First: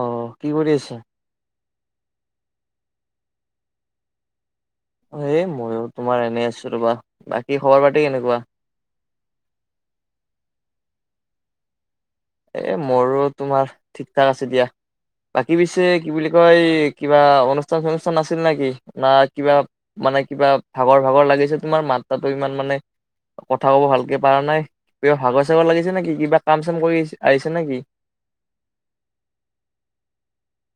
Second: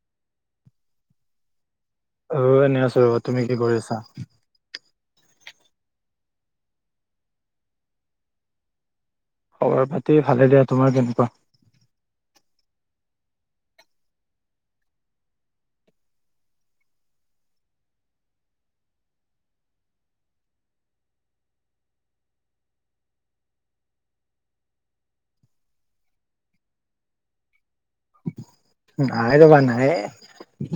অ, কি কৰি আছা? অ, এনে আছো ৰ তুমি কি কৰি আছা? এই মইো তোমাৰ এনেই আছো ৰবা বাকী খবৰ পাতি কেনেকুৱা? খবৰ পাতি ভালে দিয়া তোমাৰ কেনেকুৱা? এ মোৰো তোমাৰ ঠিক ঠাক আছে দিয়া। বাকী পিছে কি বুলি কয় কিবা অনুষ্ঠান চনুষ্ঠান আছিল নেকি না কিবা মানে কিবা ভাগৰ ভাগৰ লাগিছে তোমাৰ মাত্ৰাটো ইমান মানে কথা কব ভালকে পাৰা নাই কিবা ভাগৰ চাগৰ লাগিছে নেকি কিবা কাম চাম কৰি আহিছে নেকি? নাইলগা নাইয়ে।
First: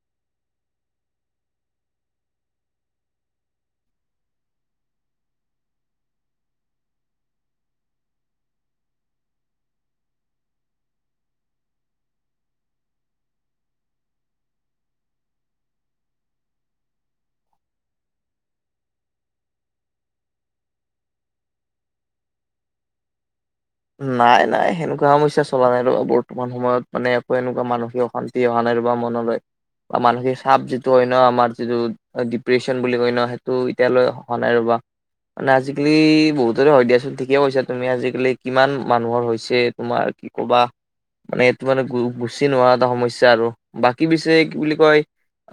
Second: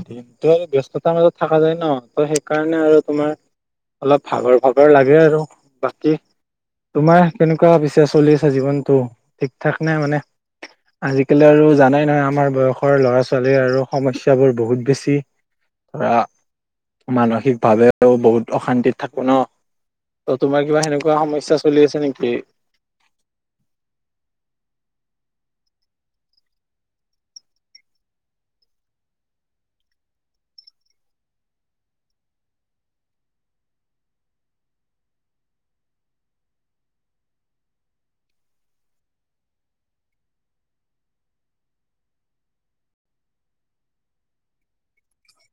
দিনটো আৰু ব্যস্ততাৰ মাজত থাকা যায় ন ত সেইকাৰণে আৰু তোমাৰ অলপ ভাগৰ - ভাগৰ লাগে আৰু বাকী তোমাৰ কেনেকুৱা পিছে চলি আছে জীৱনটো ঠিক থাক নাই মানে আজিকালি আৰু জানাই নহয় আমাৰ বয়স সৰু ল'ৰা - ছোৱালীৰ আৰু সমস্যাবোৰ বহুত বেছি ধৰা মানসিকভাৱেও বহুত অশান্তিত থাকো ন। ত তোমাৰ কিবা সেনেকুৱা সমস্যা চলি আছে নেকি? নাই - নাই সেনেকুৱা সমস্যা চলা নাই ৰ বৰ্তমান সময়ত মানে একো এনেকুৱা মানসিক অশান্তি সি অহা নাই ৰবা মনলৈ বা মানসিক চাপ যিটো হয় ন আমাৰ যিটো ডিপ্ৰেশচন বুলি কয় ন সেইটো এতিয়ালৈ আহা নাই ৰবা, মানে আজিকালি বহুতৰে হয় দিয়াচোন ঠিকে কৈছা তুমি আজিকালি কিমান মানুহৰ হৈছে তোমাৰ কি ক'বা মানে এইটো মানে গো গুচি নোহোৱা এটা সমস্যা আৰু বাকী পিছে কি বুলি কয়,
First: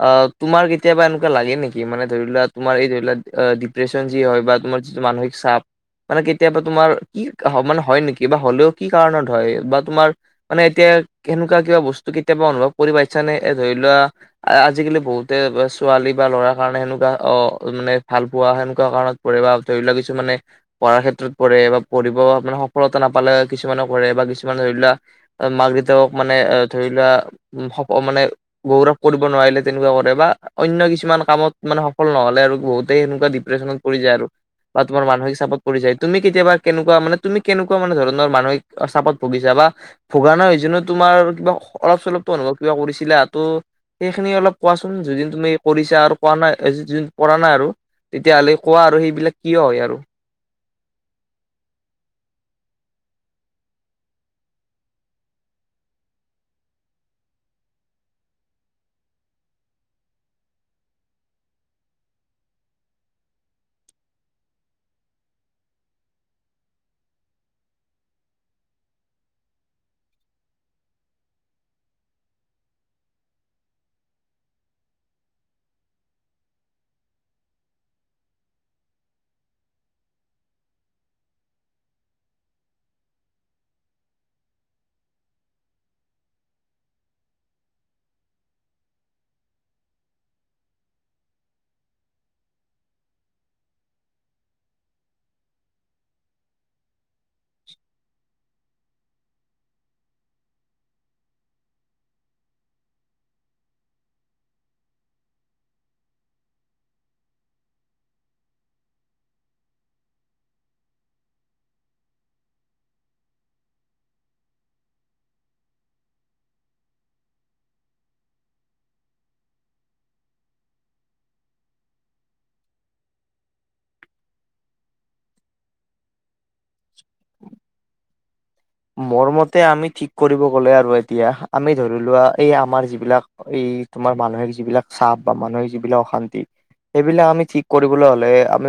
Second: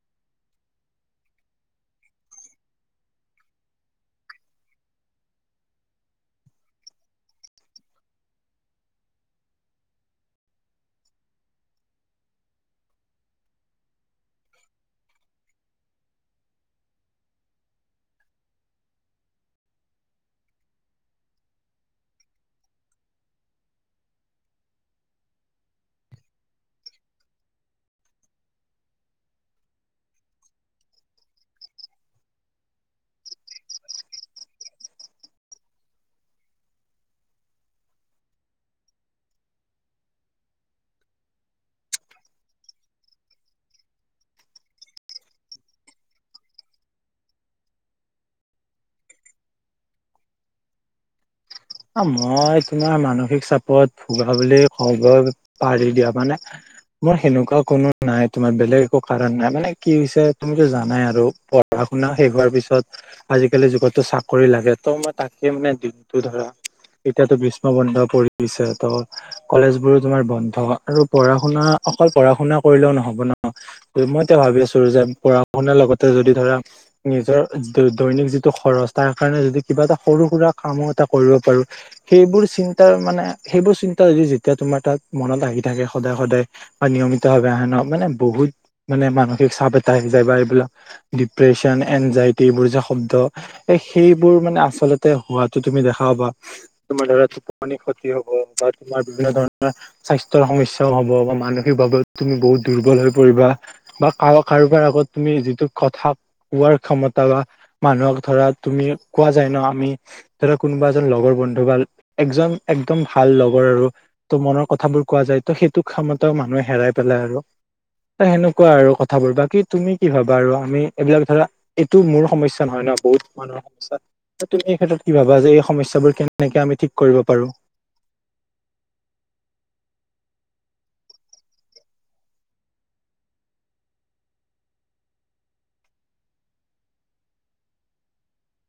আ তোমাৰ কেতিয়াবা এনেকা লাগে নেকি মানে ধৰি লোৱা তোমাৰ এই ধৰি লোৱা ডিপ্ৰেচন যি হয় বা তোমাৰ, যিটো মানসিক চাপ মানে কেতিয়াবা তোমাৰ কি হ মানে হয় নেকি বা হ'লেও কি কাৰণত হয় বা তোমাৰ, মানে এতিয়া কেনেকুৱা কিবা বস্তু কেতিয়াবা অনুভৱ কৰি পাইছা নে এ ধৰি লোৱা, আজিকালি বহুতে ছোৱালী বা ল'ৰাৰ কাৰণে সেনেকুৱা অ মানে ভাল পোৱা সেনেকুৱা কাৰণত বা ধৰি লোৱা কিছু মানে পঢ়াৰ ক্ষেত্ৰত পৰে বা পঢ়িব মানে, সফলতা নাপালে কিছুমানে কৰে বা কিছুমানে ধৰি লোৱা মাক দেউতাক মানে ধৰি লোৱা উম হপ মানে গৌৰৱ কৰিব নোৱাৰিলে তেনেকুৱা কৰে বা অন্য কিছুমান কামত মানে সফল নহলে আৰু বহুতেই সেনেকুৱা ডিপ্ৰেছনত পৰি যায় আৰু বা তোমাৰ মানসিক চাপত পৰি যায় তুমি কেতিয়াবা কেনেকুৱা মানে তুমি কেনেকুৱা মানে ধৰণৰ মানসিক চাপত ভুগিচা বা ভগানৰ হৈছো তোমাৰ কিবা অলপ চলপ অনুভৱ কিবা কৰিছিলো টো সেইখিনি অলপ কোৱাচোন যদিন তুমি কৰিছা আৰু কোৱা নাই য কৰা নাই আৰু তেতিয়া হ'লে কোৱা আৰু সেইবিলাক কিয় হয় আৰু মই তোমাৰ মানসিক চাপত ভোগা বুলি কব পাৰি দিয়া মানে, মোৰ সেনেকুৱা কোনো নাই তোমাৰ বেলেগ একো কাৰণ নাই মানে কি হৈছে তুমিতো জানাই আৰু পঢ়া শুনা শেষ হোৱাৰ পিছত আজিকালি যুগতো চাকৰি লাগে ত' মই তাকে মানে দিনটো ধৰা, এতিয়াতো গ্ৰীষ্ম বন্ধ পৰিছে ত, কলেজ বোৰো তোমাৰ বন্ধ আৰু পঢ়া শুনা অকল পঢ়া শুনা কৰিলেও নহব ন মই এতিয়া ভাবি আছো যে পঢ়া শুনাৰ লগতে যদি ধৰা নিজৰ দৈনিক যিটো খৰচ তাৰ কাৰণে যদি কিবা এটা সৰু সুৰা কামো এটা কৰিব পাৰোঁ সেইবোৰ চিন্তাৰ মানে সেইবোৰ চিন্তা যদি যেতিয়া তোমাৰ তাত মনত আহি থাকে সদায় সদায় বা নিয়মিতভাৱে আহে ন মানে বহুত মানে মানসিক চাপ এটা আহি যায় বা এইবিলাক ডিপ্ৰেশ্যন এনজাইটি এইবোৰ যে শব্দ এ সেইবোৰ মানে আচলতে হোৱাটো তুমি দেখা পাবা, তোমাৰ ধৰা টোপনি খতি হ'ব বা তোমাৰ বিভিন্ন ধৰণৰ, স্বাস্থ্যৰ সমস্যাও হব বা মানসিকভাৱে তুমি বহুত দুৰ্বল হৈ পৰিবা। বা কাৱাক কাৰোবাৰ আগত তুমি যিটো কথা কোৱাৰ ক্ষমতা বা মানুহক ধৰা তুমি কোৱা যায় ন আমি ধৰা কোনোবা এজন লগৰ বন্ধু বা একজন একদম ভাল লগৰ আৰু ত' মনৰ কথাবোৰ কোৱা যায় ত' সেইটো ক্ষমতাও মানুহে হেৰাই পেলাই আৰু। ত সেনকুৱা আৰু কথাবোৰ বাকি তুমি কি ভাবা আৰু আমি এইবিলাক ধৰা এইটো মোৰ সমস্যা নহয় নহ বহুত মানুহ সমস্যা ত তুমি এই ক্ষেত্ৰত কি ভাবা যে এই স সমস্যাবোৰ কেনেকে আমি ঠিক কৰিব পাৰো। মোৰ মতে আমি ঠিক কৰিব গ'লে আৰু এতিয়া আমি ধৰি লোৱা এই আমাৰ যিবিলাক এই তোমাৰ মানুহে যিবিলাক চাপ বা মানসিক যিবিলাক অশান্তি সেইবিলাক আমি ঠিক কৰিবলৈ হলে আমি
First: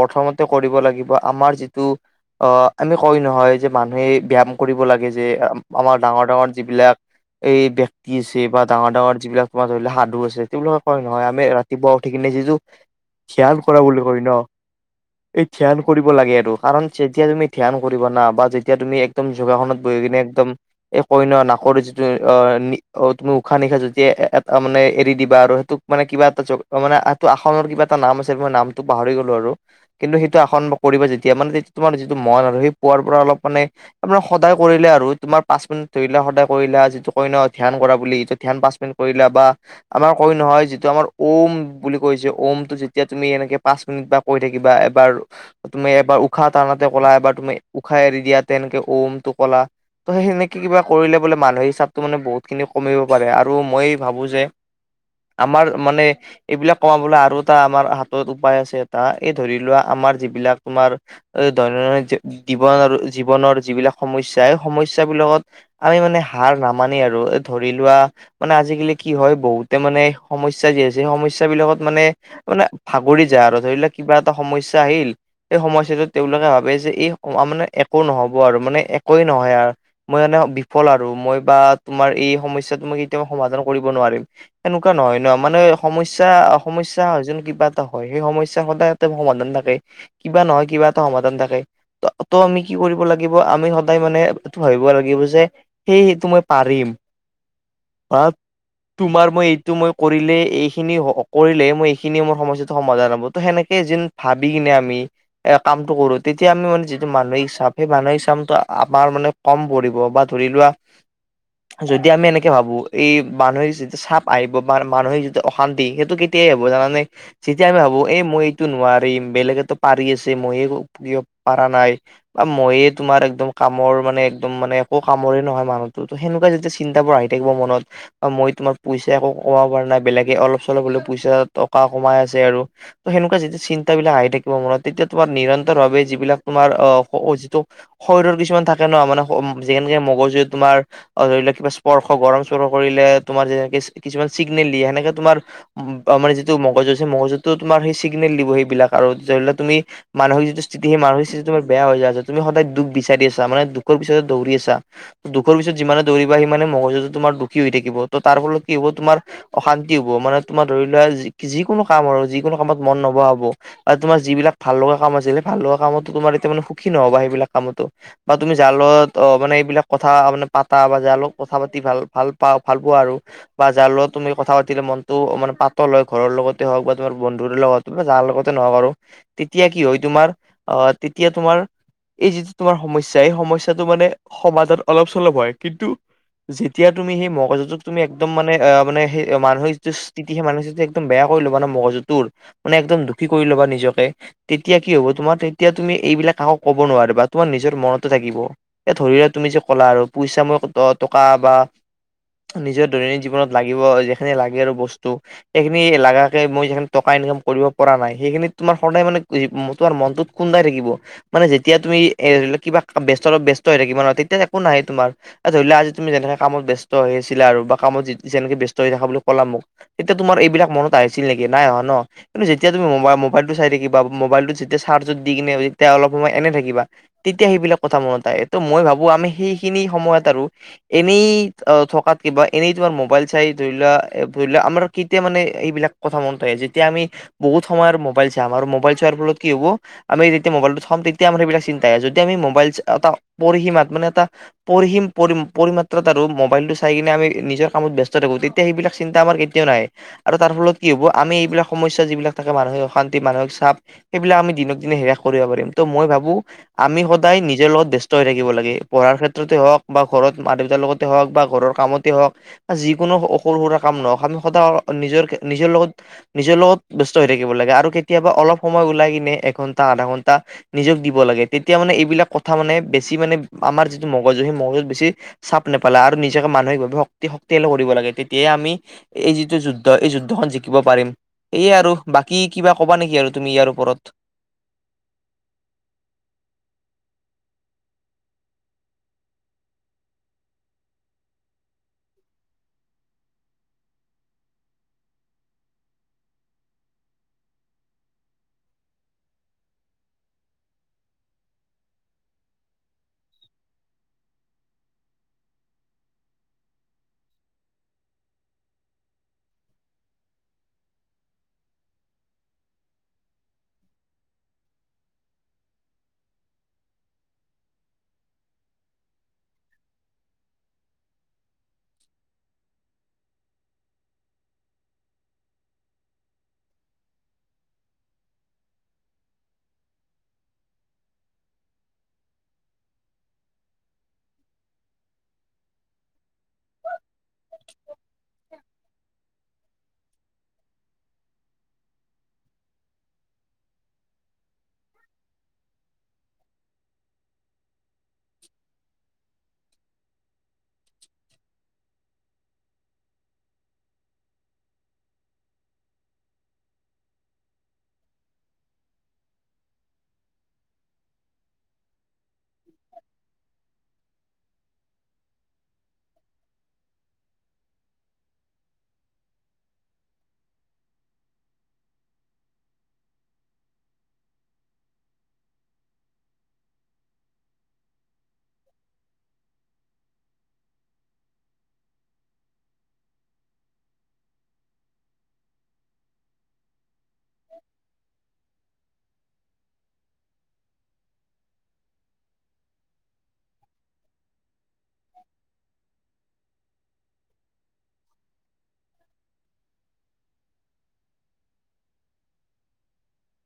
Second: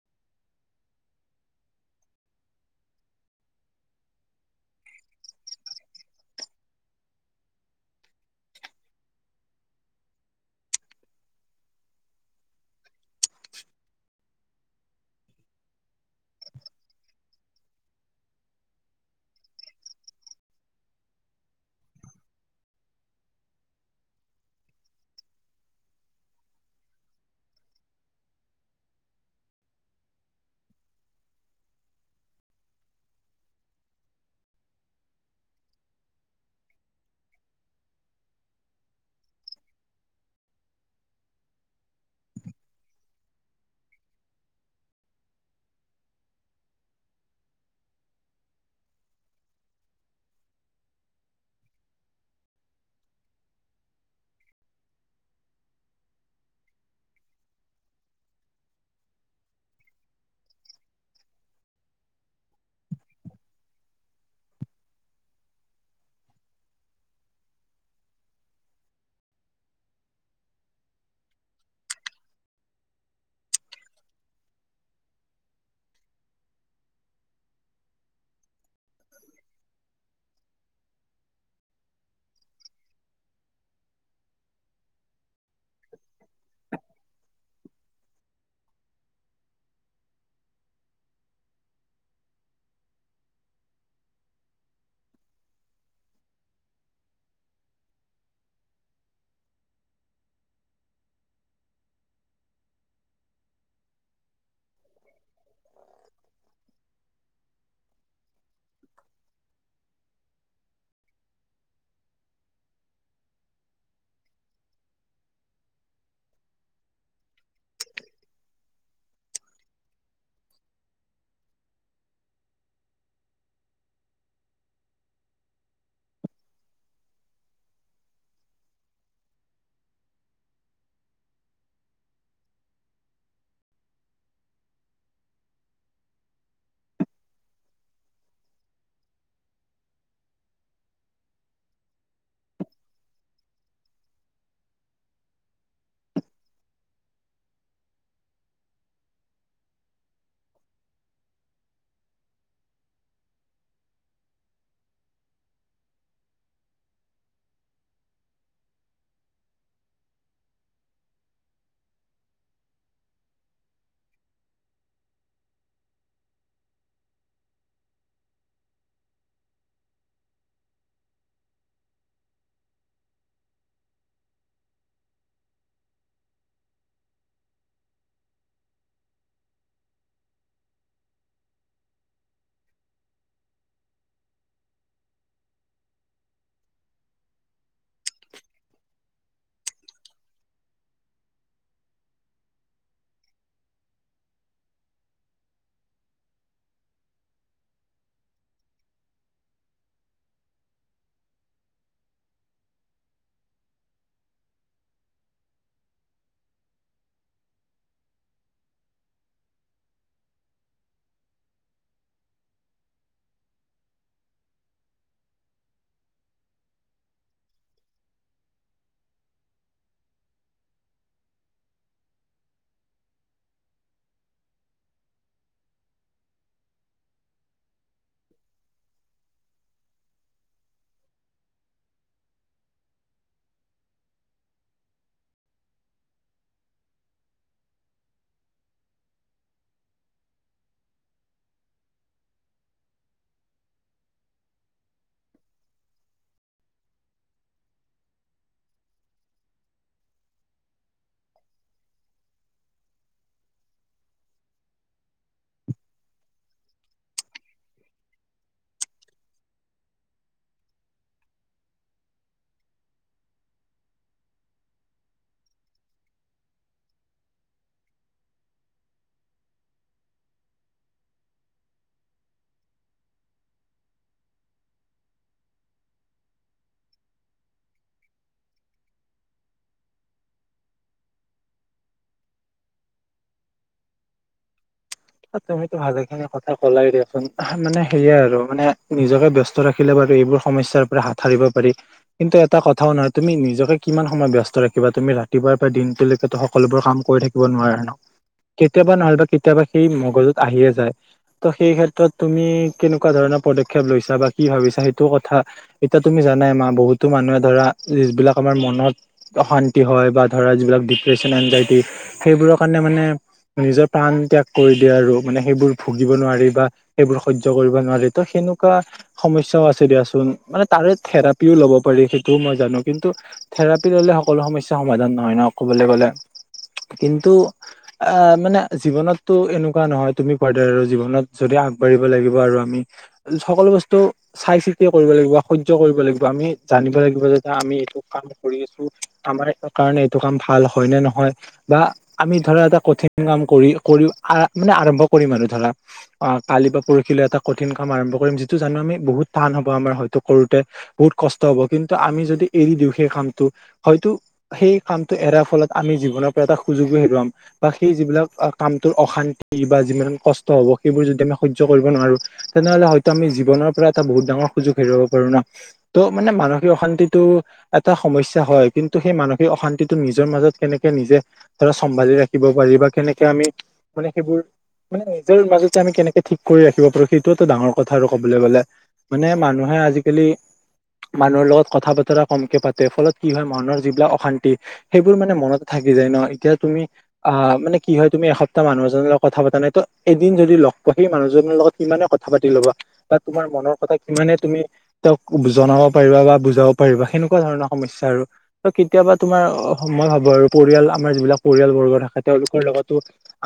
প্ৰথমতে কৰিব লাগিব আমাৰ যিটো অ আমি কয় নহয় যে মানুহে ব্যায়াম কৰিব লাগে যে আমাৰ ডাঙৰ ডাঙৰ যিবিলাক এই ব্যক্তি আছে বা ডাঙৰ ডাঙৰ যিবিলাক তোমাৰ ধৰি লও সাধু আছে তেওঁ বিলাকে কয় নহয় আমি ৰাতি ৰাতিপুৱা উঠি কিনে যিযো খিয়ান কৰা বুলি কয় ন এই ধ্যান কৰিব লাগে এটো কাৰণ যেতিয়া তুমি ধ্যান কৰিব না বা যেতিয়া তুমি একদম যোগাসনত বহি কিনে একদম এ কই ন নাকৰ যিটো এ অ নি অ তুমি উশাহ নিশাহ যেতিয়া এটা মানে এৰি দিবা আৰু সেটোক মানে কিবা এটা যব মানে আটো আসনৰ কিবা এটা নাম আছে মই নামটো পাহৰি গ'লো আৰু। কিন্তু সেইটো আসন ব কৰিবা যেতিয়া মানে তে তোমাৰ যিটো মন আৰু, সেই পোৱাৰ পৰা অলপ মানে তোমাৰ সদায় কৰিলে আৰু তোমাৰ পাঁচ মিনিট তৰিলে সদায় কৰিলে আ যিটো কই ন ধ্যান কৰা বুলি ইটো ধান পাচ মিনিট কৰিলা বা আমাৰ কৈ নহয় যিটো আমাৰ ওঁম বুলি কৈছে, ওঁমটো যেতিয়া তুমি এনেকে পাঁচ মিনিট বা কৈ থাকিবা এবাৰ তুমি এবাৰ উশাহ টানাতে কলা এবাৰ তুমি উশাহ এৰি দিয়া তেনকে ওমটোকলা ত' সেই সেনেকে কিবা কৰিলে বোলে মানহিক চাপটো মানে বহুতখিনি কমিব পাৰে আৰু মই ভাবোঁ যে আমাৰ মানে এইবিলাক কমাবলৈ আৰু এটা আমাৰ হাতত উপায় আছে, এটা এই ধৰি লোৱা আমাৰ যিবিলাক তোমাৰ দৈ দৈনদৈনিক জীৱন আৰু জীৱনৰ যিবিলাক সমস্যা, এই সমস্যা বিলাগত আমি মানে হাড় নামানি আৰু, এ ধৰি লোৱা মানে আজিকালি কি হয় বহুতে মানে সমস্যা যি আছে, সেই সমস্যা বিলাকত মানে মানে ভাগৰি যা আৰু, ধৰি ল কিবা এটা সমস্যা আহিল এই সমস্যাটো তেওঁলোকে ভাবে যে এই মা মানে একো নহব আৰু, মানে একোৱেই নহয় আ মই মানে বিফল আৰু মই বা তোমাৰ এই সমস্যাটো মই কেতিয়াও সমাধান কৰিব নোৱাৰিম। এনেকুৱা নহয় নহ, মানে সমস্যা, সমস্যা হয় যেন, কিবা এটা হয়, সেই সমস্যা সদায় সমাধান থাকে, কিবা নহয় কিবা এটা সমাধান থাকে, ত ত' আমি কি কৰিব লাগ গিব আমি সদায় মানে টো ভাবিব লাগিব যে, সেই সেইটো মই পাৰিম। পাত তোমাৰ মই এইটো মই কৰিলে এইখিনি হ কৰিলে মই এইখিনিয়ে ম সমস্যাটো সমাধান হ'ব, ত সেনেকে যেন ভাবি কিনে আমি, এ কামটো কৰো, তেতিয়া আমি মানে যিটো মানসিক চাপ সেই মানহিক চামটো আমাৰ মানে কম পৰিব, বা ধৰি লোৱা [inaudible] যদি আমি এনেকে ভাবো, এই মানুহিক যি চাপ আহিব বা মানসিক যিটো অশান্তি, সেইটো কেতিয়াই হব জানানে তেতিয়া আমি ভাবো, এই মই এইটো নোৱাৰিম, বেলেগেতো পাৰি আছে মইয়ে গ দিব পাৰা নাই বা মইয়ে তোমাৰ একদম কামৰ মানে একদম মানে একো কামৰে নহয় মানুহতো, ত সেনেকুৱা যেতিয়া চিন্তাবোৰ আহি থাকিব মনত অ মই তোমাক পইচা একো কমাব পৰা নাই, বেলেগে অলপ চলপ হলেও পইচা টকা কমাই আছে আৰু ত সেনেকুৱা যেতিয়া চিন্তাবিলাক আহি থাকিব মনত, তেতিয়া তোমাৰ নিৰন্তৰ ভাৱে যিবিলাক তোমাৰ অ ওহ যিটো শৰীৰৰ কিছুমান থাকে ন মানে হ ম যেনকে মগজুৱে তোমাৰ অ ধৰি লওক কিবা স্পৰ্শ গৰম-চৰম কৰিলে, তোমাৰ যেনেকে কিছুমান চিগনেল দিয়ে, সেনেকে তোমাৰ আমাৰ যিটো মগজু আছে, মগজুতো তোমাৰ সেই চিগনেল দিব সেইবিলাক আৰু, ধৰি লোৱা তুমি মানসিক যিটো স্থিতি, সে মানসিক স্থিতি তোমাৰ বেয়া হৈ যাই আছা, তুমি সদায় দুখ বিচাৰি আছা, মানে দুখৰ পিছত দৌৰি আছা দুখৰ পিছ যিমানেই দৌৰিবা সিমানে মগজুটো তোমাৰ দুখী হৈ থাকিব, ত তাৰ ফলত কি হ'ব তোমাৰ অশান্তি হব, মানে তোমাৰ ধৰি লোৱা, যিকোনো কাম আৰু যিকোনো কামত মন নবহা হব বা তোমাৰ যিবিলাক ভাল লগা কাম আছিল, সেই ভাল লগা কামতোমাৰ এতিয়া মানে সুখী নহবা সেইবিলাক কামতো। বা তুমি যাৰ লগত অ মানে এইবিলাক কথা মানে পাতা বা যাৰ লগত কথা পাতি ভাল ভাল পা ভাল পোৱা আৰু বা যাৰ লগত তুমি কথা পাতিলে মনত অ মানে পাতল হয় ঘৰৰ লগতে হওক বা তোমাৰ বন্ধুৰ লগত যাৰ লগতে নহও আৰু, তেতিয়া কি হয় তোমাৰ, আহ তেতিয়া তোমাৰ এই যিটো তোমাৰ সমস্যা, এই সমস্যাটো মানে সমাধান অলপ চলপ হয়, কিন্তু যেতিয়া তুমি সেই মগজুটোক তুমি একদম মানে অ মানে সে মানসিক সিতি সে মানুহ একদম বেয়া কৰি ল'বা না মগজুটোৰ, মানে একদম দুখী কৰি ল'বা নিজকে তেতিয়া কি হব তোমাৰ, তেতিয়া তুমি এইবিলাক কাকো কব নোৱাৰিবা, তোমাৰ নিজৰ মনতে থাকিব। এ ধৰি লোৱা তুমি যে ক'লা আৰু পইচা মই টকা বা নিজৰ দৈনন্দিন জীৱনত লাগিব, যিখিনি লাগে আৰু বস্তু। সেইখিনি লাগাকে মই যেইখিনি টকা ইনকাম কৰিব পৰা নাই, সেইখিনি তুমাৰ সদায় মানে তোমাৰ মনটোত খুন্দাই থাকিব, মানে যেতিয়া তুমি কিবা ব্যস্ত ব্যস্ত হৈ থাকিবা ন, তেতিয়া একো নাহেই তোমাৰ। ধৰি লোৱা আজি তুমি যেনেকে কামত ব্যস্ত হৈ আছিলা আৰু বা কামত যেনেকে ব্যস্ত হৈ থাকা বুলি ক'লা মোক এতিয়া তোমাৰ এইবিলাক মনত আহিছিল নেকি নাই অহা ন কিন্তু যেতিয়া তুমি মবা মোবাইলটো চাই থাকিবা, মোবাইলটোত যেতিয়া চাৰ্জত দি কিনে তেতিয়া অলপ সময় এনে থাকিবা। তেতিয়া সেইবিলাক কথা মনত আহে এইটো মই ভাবো আমি সেইখিনি সময়ত আৰু এনেই থকাত কিবা এনেই তোমাৰ মোবাইল চাই ধৰি লোৱা ধৰি লোৱা আমাৰ কেতিয়া মানে এইবিলাক কথা মনত যেতিয়া আমি বহুত সময়ৰ মোবাইল চাম আৰু মোবাইল চোৱাৰ ফলত কি হ'ব আমি যেতিয়া মোবাইলটো থম তেতিয়া সেইবিলাক চিন্তাই যদি আমি মোবাইল এটা পৰিসীমাত মানে এটা পৰিসীম পৰি পৰিমাত্ৰতাৰো মোবাইলটো চাই কিনে আমি নিজৰ কামত ব্যস্ত থাকো তেতিয়া সেইবিলাক চিন্তা আমাৰ কেত- তেয় নাহে আৰু তাৰ ফলত কি হ'ব আমি এইবিলাক সমস্যা যিবিলাক থাকে মানুহে অশান্তি মানসিক চাপ সেইবিলাক আমি দিনক দিনে হেৰাশ কৰিব পাৰিম ত মই ভাবো আমি সদায় নিজৰ লগত ব্যস্ত হৈ থাকিব লাগে পঢ়াৰ ক্ষেত্ৰতে হওঁক বা ঘৰত মা দেউতাৰ লগত হওক বা ঘৰৰ কামতেই হওক যিকোনো সৰু সুৰা কাম নহওক আমি সদায় নিজৰ নিজৰ লগত নিজৰ লগত ব্যস্ত হৈ থাকিব লাগে আৰু কেতিয়াবা অলপ সময় ওলাই কিনে এঘন্টা আধা ঘন্টা নিজক দিব লাগে তেতিয়া মানে এইবিলাক কথা মানে বেছি মানে আমাৰ যিটো মগজু সেই মগজুত বেছি চাপ নেপালে আৰু নিজকে মানসিকভাৱে শক্তি শক্তিশালী কৰিব লাগে তেতিয়াই আমি এই যিটো যুদ্ধ এই যুদ্ধখন জিকিব পাৰিম। সেয়ে আৰু বাকী কিবা কবা নেকি আৰু তুমি ইয়াৰ ওপৰত? তুমিতো ভালে খিনি কথা কলাই দিয়াচোন মানে সেয়াই আৰু মানে নিজকে ব্যস্ত ত ৰাখিলে বাৰু এইবোৰ সমস্যাৰ পৰা হাত সাৰিব পাৰি। কিন্তু এটা কথাও নহয় তুমি নিজকে কিমান সময় ব্যস্ত ৰাখিবা তুমি ৰাতিপুৱাৰ পৰা দিনটোলৈকে সকলোবোৰ কাম কৰি থাইক- ব নোৱাৰা ন কেতিয়াবা নহলবা কেতিয়াবা সেই মগজুত আহিয়ে যায়। ত সেই ক্ষেত্ৰত তুমি কেনেকুৱা ধৰণৰ পদক্ষেপ লৈছা বা কি ভাবিছা সেইটো কথা এতিয়া তুমি জানাই মা বহুতো মানুহে ধৰা যিবিলাক আমাৰ মনত অশান্তি হয় বা ধৰা যিবিলাক ডিপ্ৰেশচন এনজাইটি সেইবোৰৰ কাৰণে মানে নিজৰ প্ৰাণ ত্যাগ কৈ দিয়ে আৰু মানে সেইবোৰ ভুগিব নোৱাৰি বা সেইবোৰ সহ্য কৰিব নোৱাৰি, ত সেনেকুৱা সমস্যাও আছে দিয়াচোন মানে তাৰে থেৰাপিও ল'ব পাৰি সেইটোও মই জানো কিন্তু থেৰাপি ল'লে সকলো সমস্যা সমাধান নহয় ন ক'বলে গ'লে। কিন্তু আহ মানে জীৱনত ত এনেকুৱা নহয় তুমি কোৱাৰ আৰু জীৱনত যদি আগবাঢ়িব লাগিব আৰু আমি সকলো বস্তু চাই চিতি কৰিব লাগিব, সহ্য কৰিব লাগিব, আমি জানিব লাগিব যেতিয়া আমি এইটো কাম কৰি আছো। আমাৰ কাৰণে এইটো কাম ভাল হয় নে নহয়? বা আমি ধৰা এটা কঠিন কাম কৰি কৰি মানে আৰম্ভ কৰিম আৰু ধৰা। অ কালি বা পৰখিলৈ এটা কঠিন কাম আৰম্ভ কৰিম, যিটো জানো আমি বহুত টান হব আমাৰ হয়তো কৰোতে। বহুত কষ্ট হব কিন্তু আমি যদি এৰি দিওঁ সেই কামটো হয়তো সেই কামটো এৰাৰ ফলত আমি জীৱনৰ পৰা এটা সুযোগো হেৰুৱাম বা সেই যিবিলাক কাম তোৰ অশান্তি বা যিমান কষ্ট হ'ব সেইবোৰ যদি আমি সহ্য কৰিব নোৱাৰো। তেনেহলে হয়তো আমি জীৱনৰ পৰা এটা বহুত ডাঙৰ সুযোগ হেৰুৱাব পাৰো ন। ত মানে মানসিক অশান্তিটো এটা সমস্যা হয় কিন্তু সেই মানসিক অশান্তিটো নিজৰ মাজত কেনেকে নিজে ধৰা চম্ভালি ৰাখিব পাৰি বা কেনেকে আমি মানে সেইবোৰ মানে নিজৰ মাজতে আমি কেনেকে ঠিক কৰি ৰাখিব পাৰো, সেইটোতো ডাঙৰ কথা আৰু ক'বলে গ'লে। মানে মানুহে আজিকালি মানুহৰ লগত কথা বতৰা কমকে পাতে ফলত কি হয় মানুহৰ যিবিলাক অশান্তি সেইবোৰ মানে মনতে থাকি যায় ন, এতিয়া তুমি আহ মানে কি হয় তুমি এসপ- টা মানুহ এজনৰ লগত কথা পতা নাই ত এদিন যদি লগ পোৱা সেই মানুহজনৰ লগত কিমানে কথা পাতি ল'বা? বা তোমাৰ মনৰ কথা কিমানে তুমি তেওঁক জনাব পাৰিবা বা বুজাব পাৰিবা সেনেকুৱা ধৰণৰ সমস্যা আৰু। ত কেতিয়াবা তোমাৰ মই ভাবো আৰু পৰিয়াল আমাৰ যিবিলাক পৰিয়াল বৰ্গ থাকে তেওঁলোকৰ লগতো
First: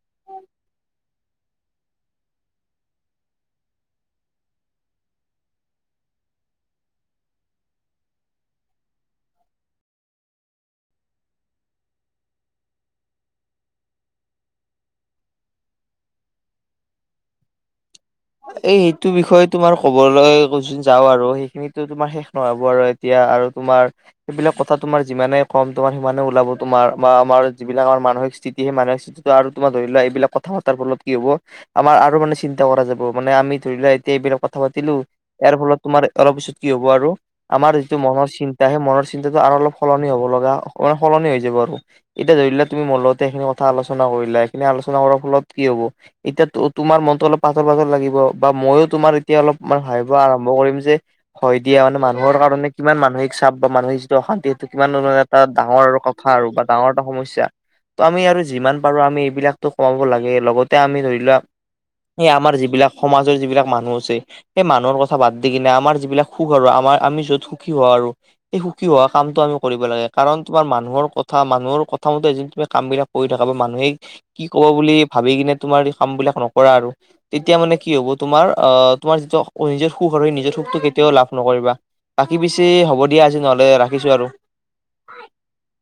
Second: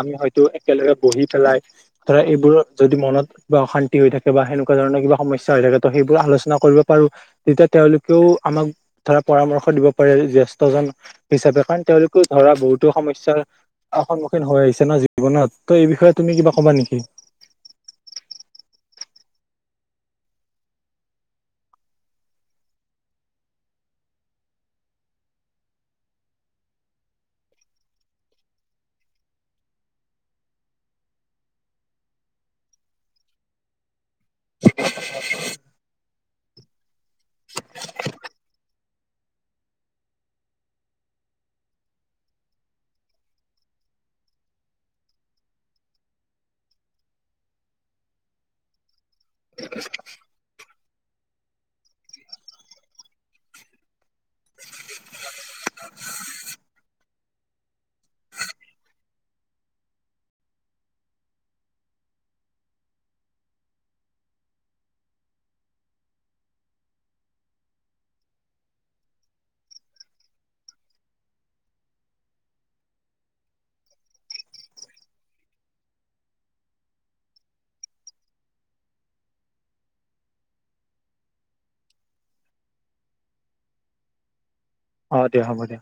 আমি হয়তো একেলগে বহি পেলাই ধৰা এইবোৰ যদি মনত বা অশান্তি হৈ থাকে বা সেনেকুৱা ধৰণৰ কিবা সমস্যা হৈ থাকে ত সেইবোৰ আলোচনা কৰিব পাৰো। তেতিয়া তেওঁলোকেও আমাক ধৰা পৰামৰ্শ দিব পাৰে জ্যেষ্ঠজন হিচাপে কাৰণ তেওঁলোকে ধৰা বহুতো সমস্যাৰ অ, সন্মুখীন হৈ আহিছ তে ন জীৱনত, ত এই বিষয়ে তুমি কিবা কবা নেকি? এই সেইটো বিষয়ে তোমাৰ ক'বলৈ যোন যাও আৰু সেইখিনিতো তোমাৰ শেষ নহব আৰু এতিয়া আৰু তোমাৰ সেইবিলাক কথা তোমাৰ যিমানে কম তোমাৰ সিমানে ওলাব তোমাৰ বা আমাৰ যিবিলাক আমাৰ মানসিক স্থিতি, সেই মানসিক আৰু তোমাৰ ধৰি লোৱা এইবিলাক কথা পতাৰ ফলত কি হ'ব আমাৰ আৰু মানে চিন্তা কৰা যা ব মানে আমি ধৰি লোৱা এতিয়া এইবিলাক কথা পাতিলো ইয়াৰ ফলত তোমাৰ অলপ পিছত কি হব আৰু। আমাৰ যিটো মনৰ চিন্তা সেই মনৰ চিন্তাটো আৰু অলপ সলনি হ'ব লগা মানে সলনি হৈ যাব আৰু। এতিয়া ধৰি লোৱা তুমি মোৰ লগতে এইখিনি কথা আলোচনা কৰিলা, এইখিনি আলোচনা কৰাৰ ফলত কি হ'ব? এতিয়া ত তোমাৰ মনটো অলপমান ত ভাগৰ লাগিব বা মইও তোমাৰ এতিয়া অলপ তোমাৰ ভাবিব আৰম্ভ কৰিম যে হয় দিয়া মানে মানুহৰ কাৰণে কিমান মানুসিক চাপ বা মানুসিক যিটো অশান্তি সেইটো কিমান ধ এটা ডাঙৰ আৰু কথা আৰু বা ডাঙৰ এটা সমস্যা। ত' আমি আৰু যিমান পাৰো আমি এইবিলাকতো খুৱাব লাগে, লগতে আমি ধৰি লোৱা এই আমাৰ যিবিলাক সমাজৰ যিবিলাক মানুহ আছে সেই মানুহৰ কথা বাদ দি কিনে আমাৰ যিবিলাক সুখ আৰু আমাৰ আমি যত সুখী হও আৰু এই সুখী হোৱা কামটো আমি কৰিব লাগে কাৰণ তোমাৰ মানুহৰ কথা মানুহৰ - কথা মতে তুমি কামবিলাক কৰি থকা বা মানুহে কি ক'ব বুলি ভাবি কিনে তোমাৰ এই কামবিলাক নকৰা আৰু। তেতিয়া মানে কি হব তোমাৰ আহ তোমাৰ যিটো নিজৰ সুখ আৰু সেই নিজৰ সুখটো কেতিয়াও লাভ নকৰিবা। বাকি পিছে হ'ব দিয়া আজি নহ'লে ৰাখিছো আৰু। অ, দিয়া হ'ব দিয়া।